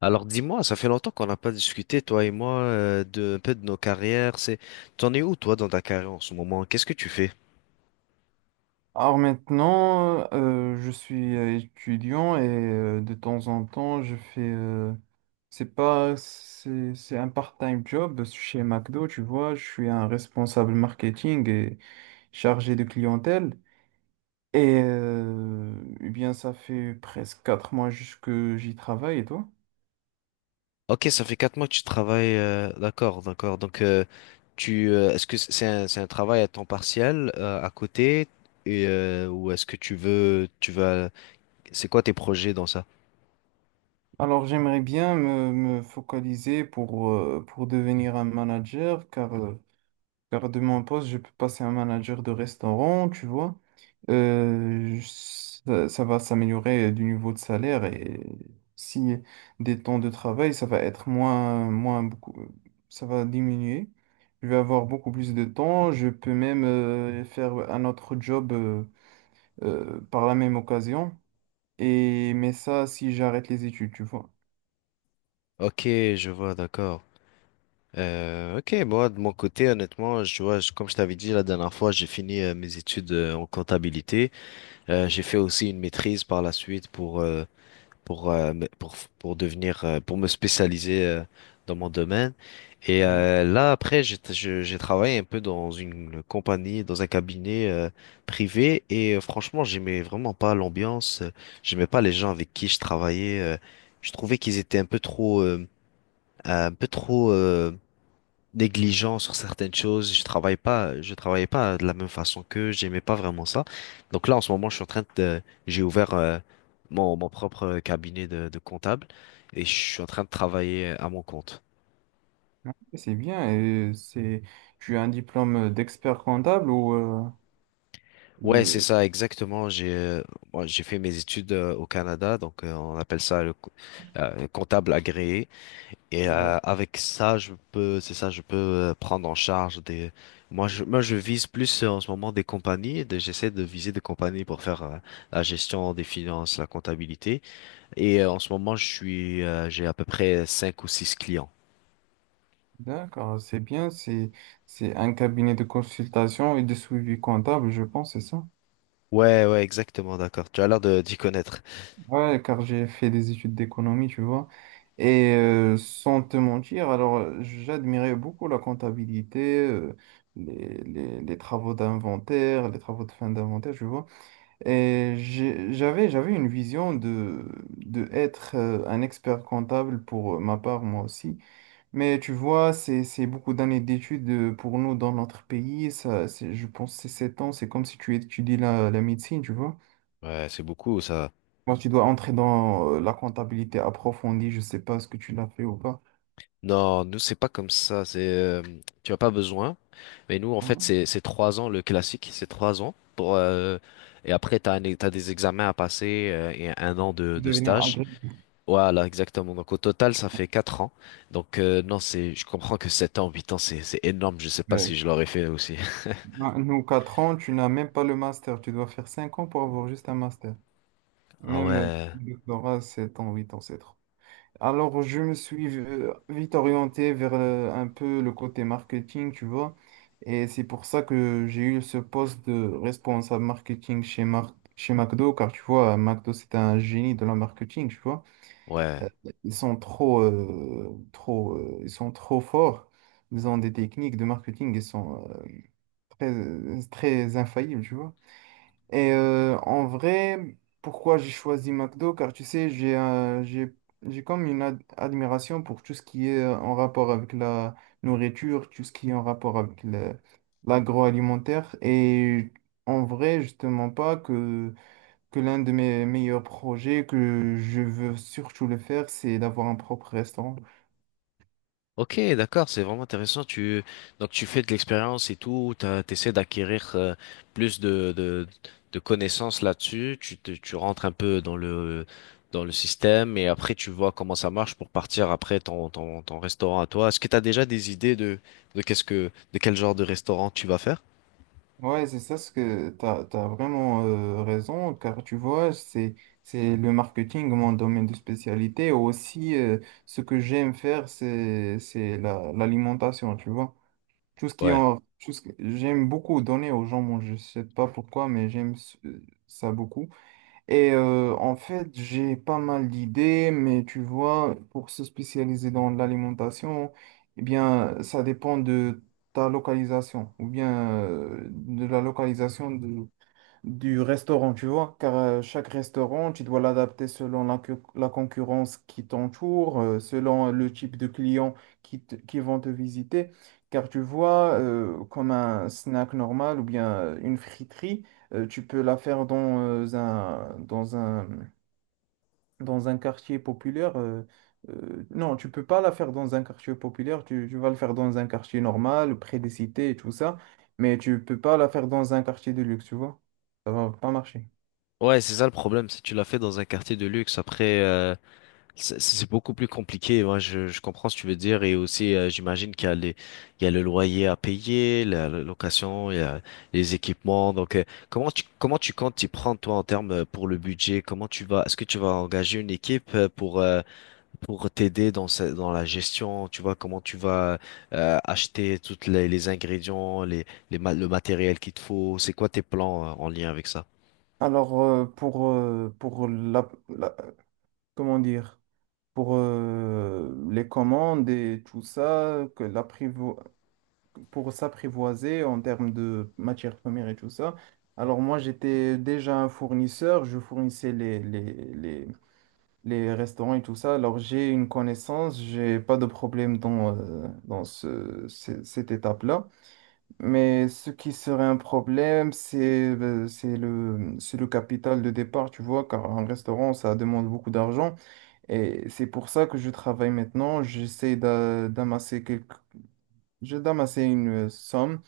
Alors dis-moi, ça fait longtemps qu'on n'a pas discuté, toi et moi, un peu de nos carrières. T'en es où toi dans ta carrière en ce moment? Qu'est-ce que tu fais? Alors maintenant, je suis étudiant et de temps en temps, je fais, c'est pas, c'est un part-time job chez McDo, tu vois, je suis un responsable marketing et chargé de clientèle. Et euh, eh bien, ça fait presque 4 mois juste que j'y travaille et toi? Ok, ça fait 4 mois que tu travailles. D'accord, d'accord. Donc est-ce que c'est c'est un travail à temps partiel à côté ou est-ce que tu vas, c'est quoi tes projets dans ça? Alors, j'aimerais bien me focaliser pour devenir un manager, car de mon poste, je peux passer un manager de restaurant, tu vois. Euh, je- ça va s'améliorer du niveau de salaire et si des temps de travail, ça va être moins beaucoup, ça va diminuer. Je vais avoir beaucoup plus de temps. Je peux même faire un autre job par la même occasion. Et, mais ça, si j'arrête les études, tu vois. Ok, je vois, d'accord. Ok, moi de mon côté, honnêtement, comme je t'avais dit la dernière fois, j'ai fini mes études en comptabilité. J'ai fait aussi une maîtrise par la suite pour devenir, pour me spécialiser dans mon domaine. Après, j'ai travaillé un peu dans une compagnie, dans un cabinet privé. Franchement, j'aimais vraiment pas l'ambiance. J'aimais pas les gens avec qui je travaillais. Je trouvais qu'ils étaient un peu trop négligent sur certaines choses. Je travaillais pas de la même façon, que j'aimais pas vraiment ça. Donc là, en ce moment, je suis en train de, j'ai ouvert mon propre cabinet de comptable et je suis en train de travailler à mon compte. C'est bien. Tu as un diplôme d'expert comptable ou Ouais, c'est de... ça, exactement. J'ai fait mes études au Canada, on appelle ça le comptable agréé. Ouais. Avec ça, c'est ça, je peux prendre en charge des. Moi, je vise plus en ce moment des compagnies. J'essaie de viser des compagnies pour faire la gestion des finances, la comptabilité. En ce moment, j'ai à peu près cinq ou six clients. D'accord, c'est bien. C'est un cabinet de consultation et de suivi comptable, je pense, c'est ça. Ouais, ouais, exactement, d'accord. Tu as l'air de d'y connaître. Ouais, car j'ai fait des études d'économie, tu vois. Et sans te mentir, alors j'admirais beaucoup la comptabilité, les travaux d'inventaire, les travaux de fin d'inventaire, tu vois. J'avais une vision de être un expert comptable pour ma part, moi aussi. Mais tu vois, c'est beaucoup d'années d'études pour nous dans notre pays. Je pense que c'est 7 ans. C'est comme si tu étudies la médecine, tu vois. Ouais, c'est beaucoup ça. Moi, tu dois entrer dans la comptabilité approfondie. Je sais pas ce que tu l'as fait ou pas. Non, nous, c'est pas comme ça. Tu as pas besoin. Mais nous, en fait, Voilà. C'est 3 ans, le classique, c'est 3 ans pour et après t'as des examens à passer et 1 an Pour de devenir stage. agrégé. Voilà, exactement. Donc au total, ça fait 4 ans. Non, c'est je comprends que 7 ans, 8 ans, c'est énorme. Je sais pas Euh, si je l'aurais fait aussi. Nous, 4 ans, tu n'as même pas le master. Tu dois faire 5 ans pour avoir juste un master. Ah Même ouais, Le doctorat, 7 ans, 8 ans, c'est trop. Alors, je me suis vite orienté vers un peu le côté marketing, tu vois. Et c'est pour ça que j'ai eu ce poste de responsable marketing chez McDo, car tu vois, McDo, c'est un génie de la marketing, tu vois. ouais. Euh, Ils sont ils sont trop forts. Ils ont des techniques de marketing, ils sont très, très infaillibles, tu vois. Et en vrai, pourquoi j'ai choisi McDo? Car tu sais, j'ai comme une admiration pour tout ce qui est en rapport avec la nourriture, tout ce qui est en rapport avec l'agroalimentaire. Et en vrai, justement pas que, que l'un de mes meilleurs projets que je veux surtout le faire, c'est d'avoir un propre restaurant. Ok, d'accord, c'est vraiment intéressant. Tu Donc tu fais de l'expérience et tout, t'essaies d'acquérir plus de connaissances là-dessus. Tu rentres un peu dans le système et après tu vois comment ça marche pour partir après ton restaurant à toi. Est-ce que t'as déjà des idées de qu'est-ce que de quel genre de restaurant tu vas faire? Ouais, c'est ça ce que tu as, vraiment raison, car tu vois, c'est le marketing, mon domaine de spécialité. Aussi, ce que j'aime faire, l'alimentation, tu vois. Tout ce qui Ouais. en, tout ce que- J'aime beaucoup donner aux gens, bon, je sais pas pourquoi, mais j'aime ça beaucoup. Et en fait, j'ai pas mal d'idées, mais tu vois, pour se spécialiser dans l'alimentation, eh bien, ça dépend de ta localisation ou bien de la localisation du restaurant, tu vois, car chaque restaurant, tu dois l'adapter selon la concurrence qui t'entoure, selon le type de clients qui vont te visiter, car tu vois, comme un snack normal ou bien une friterie, tu peux la faire dans un, dans un dans un quartier populaire, non, tu peux pas la faire dans un quartier populaire, tu vas le faire dans un quartier normal, près des cités et tout ça, mais tu peux pas la faire dans un quartier de luxe, tu vois. Ça va pas marcher. Ouais, c'est ça le problème, c'est que tu l'as fait dans un quartier de luxe. C'est beaucoup plus compliqué, ouais, je comprends ce que tu veux dire et aussi j'imagine qu'il y a les, il y a le loyer à payer, la location, il y a les équipements. Comment tu comptes t'y prendre toi en termes pour le budget? Comment tu vas Est-ce que tu vas engager une équipe pour t'aider dans la gestion, tu vois comment tu vas acheter toutes les ingrédients, le matériel qu'il te faut, c'est quoi tes plans en lien avec ça? Alors, comment dire, pour les commandes et tout ça, pour s'apprivoiser en termes de matières premières et tout ça, alors moi, j'étais déjà un fournisseur, je fournissais les restaurants et tout ça. Alors, j'ai une connaissance, j'ai pas de problème dans, cette étape-là. Mais ce qui serait un problème, c'est le capital de départ, tu vois, car un restaurant, ça demande beaucoup d'argent. Et c'est pour ça que je travaille maintenant. D'amasser quelques, je d'amasser une somme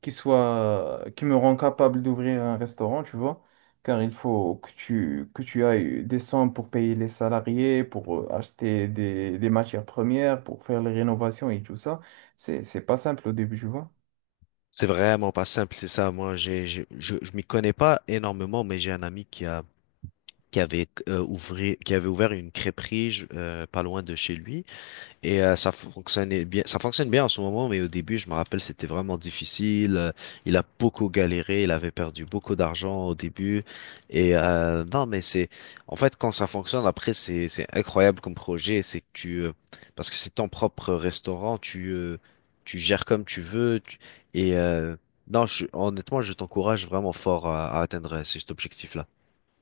qui me rend capable d'ouvrir un restaurant, tu vois, car il faut que tu ailles des sommes pour payer les salariés, pour acheter des matières premières, pour faire les rénovations et tout ça. C'est pas simple au début, tu vois. C'est vraiment pas simple, c'est ça. Moi, je m'y connais pas énormément, mais j'ai un ami qui avait, qui avait ouvert une crêperie pas loin de chez lui. Ça fonctionne bien en ce moment, mais au début, je me rappelle, c'était vraiment difficile. Il a beaucoup galéré, il avait perdu beaucoup d'argent au début. Et non, mais c'est, En fait, quand ça fonctionne, après, c'est incroyable comme projet. Parce que c'est ton propre restaurant, tu gères comme tu veux. Et euh, non, honnêtement, je t'encourage vraiment fort à atteindre cet objectif-là.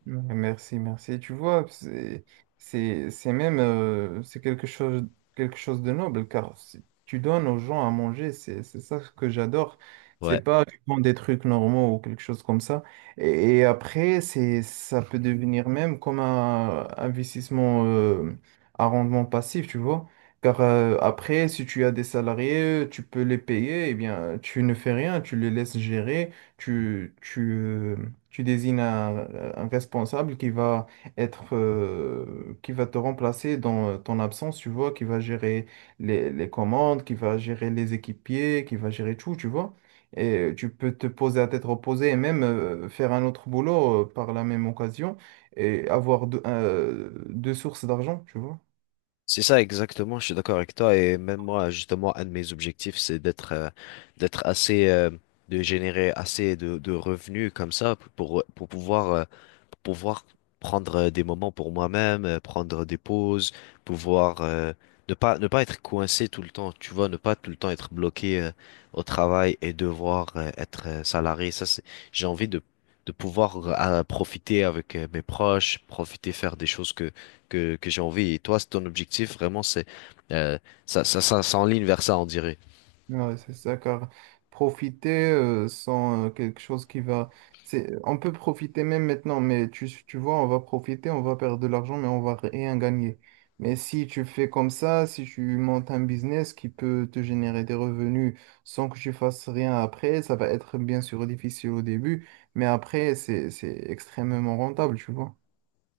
Ouais, merci, merci. Tu vois, c'est quelque chose de noble, car si tu donnes aux gens à manger, c'est ça que j'adore. C'est Ouais. pas tu prends des trucs normaux ou quelque chose comme ça. Et après, ça peut devenir même comme un investissement à rendement passif, tu vois. Car après, si tu as des salariés, tu peux les payer, et bien, tu ne fais rien, tu les laisses gérer tu, tu, euh, tu désignes un responsable qui va être, qui va te remplacer dans ton absence, tu vois, qui va gérer les commandes, qui va gérer les équipiers, qui va gérer tout, tu vois. Et tu peux te poser à tête reposée et même faire un autre boulot par la même occasion et avoir deux sources d'argent, tu vois. C'est ça exactement, je suis d'accord avec toi et même moi justement un de mes objectifs c'est d'être d'être assez de générer assez de revenus comme ça pour pouvoir pouvoir prendre des moments pour moi-même, prendre des pauses, pouvoir ne pas être coincé tout le temps, tu vois, ne pas tout le temps être bloqué au travail et devoir être salarié. J'ai envie de pouvoir profiter avec mes proches, profiter faire des choses que j'ai envie. Et toi, c'est ton objectif vraiment, c'est euh, ça s'enligne vers ça, on dirait. Ouais, c'est ça, car profiter sans quelque chose qui va... C'est... On peut profiter même maintenant, mais tu vois, on va profiter, on va perdre de l'argent, mais on va rien gagner. Mais si tu fais comme ça, si tu montes un business qui peut te générer des revenus sans que tu fasses rien après, ça va être bien sûr difficile au début, mais après, c'est extrêmement rentable, tu vois.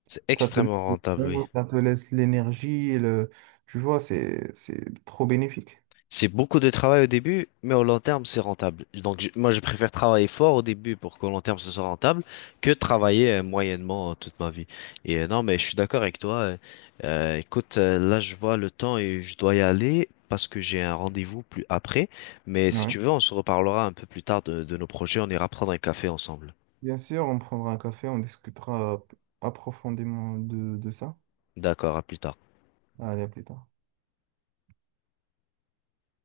C'est Ça te laisse extrêmement le rentable, temps, oui. ça te laisse l'énergie, le... tu vois, c'est trop bénéfique. C'est beaucoup de travail au début, mais au long terme, c'est rentable. Donc, moi, je préfère travailler fort au début pour qu'au long terme, ce soit rentable que de travailler moyennement toute ma vie. Non, mais je suis d'accord avec toi. Écoute, là, je vois le temps et je dois y aller parce que j'ai un rendez-vous plus après. Mais si Ouais. tu veux, on se reparlera un peu plus tard de nos projets. On ira prendre un café ensemble. Bien sûr, on prendra un café, on discutera approfondément de ça. D'accord, à plus tard. Allez, à plus tard.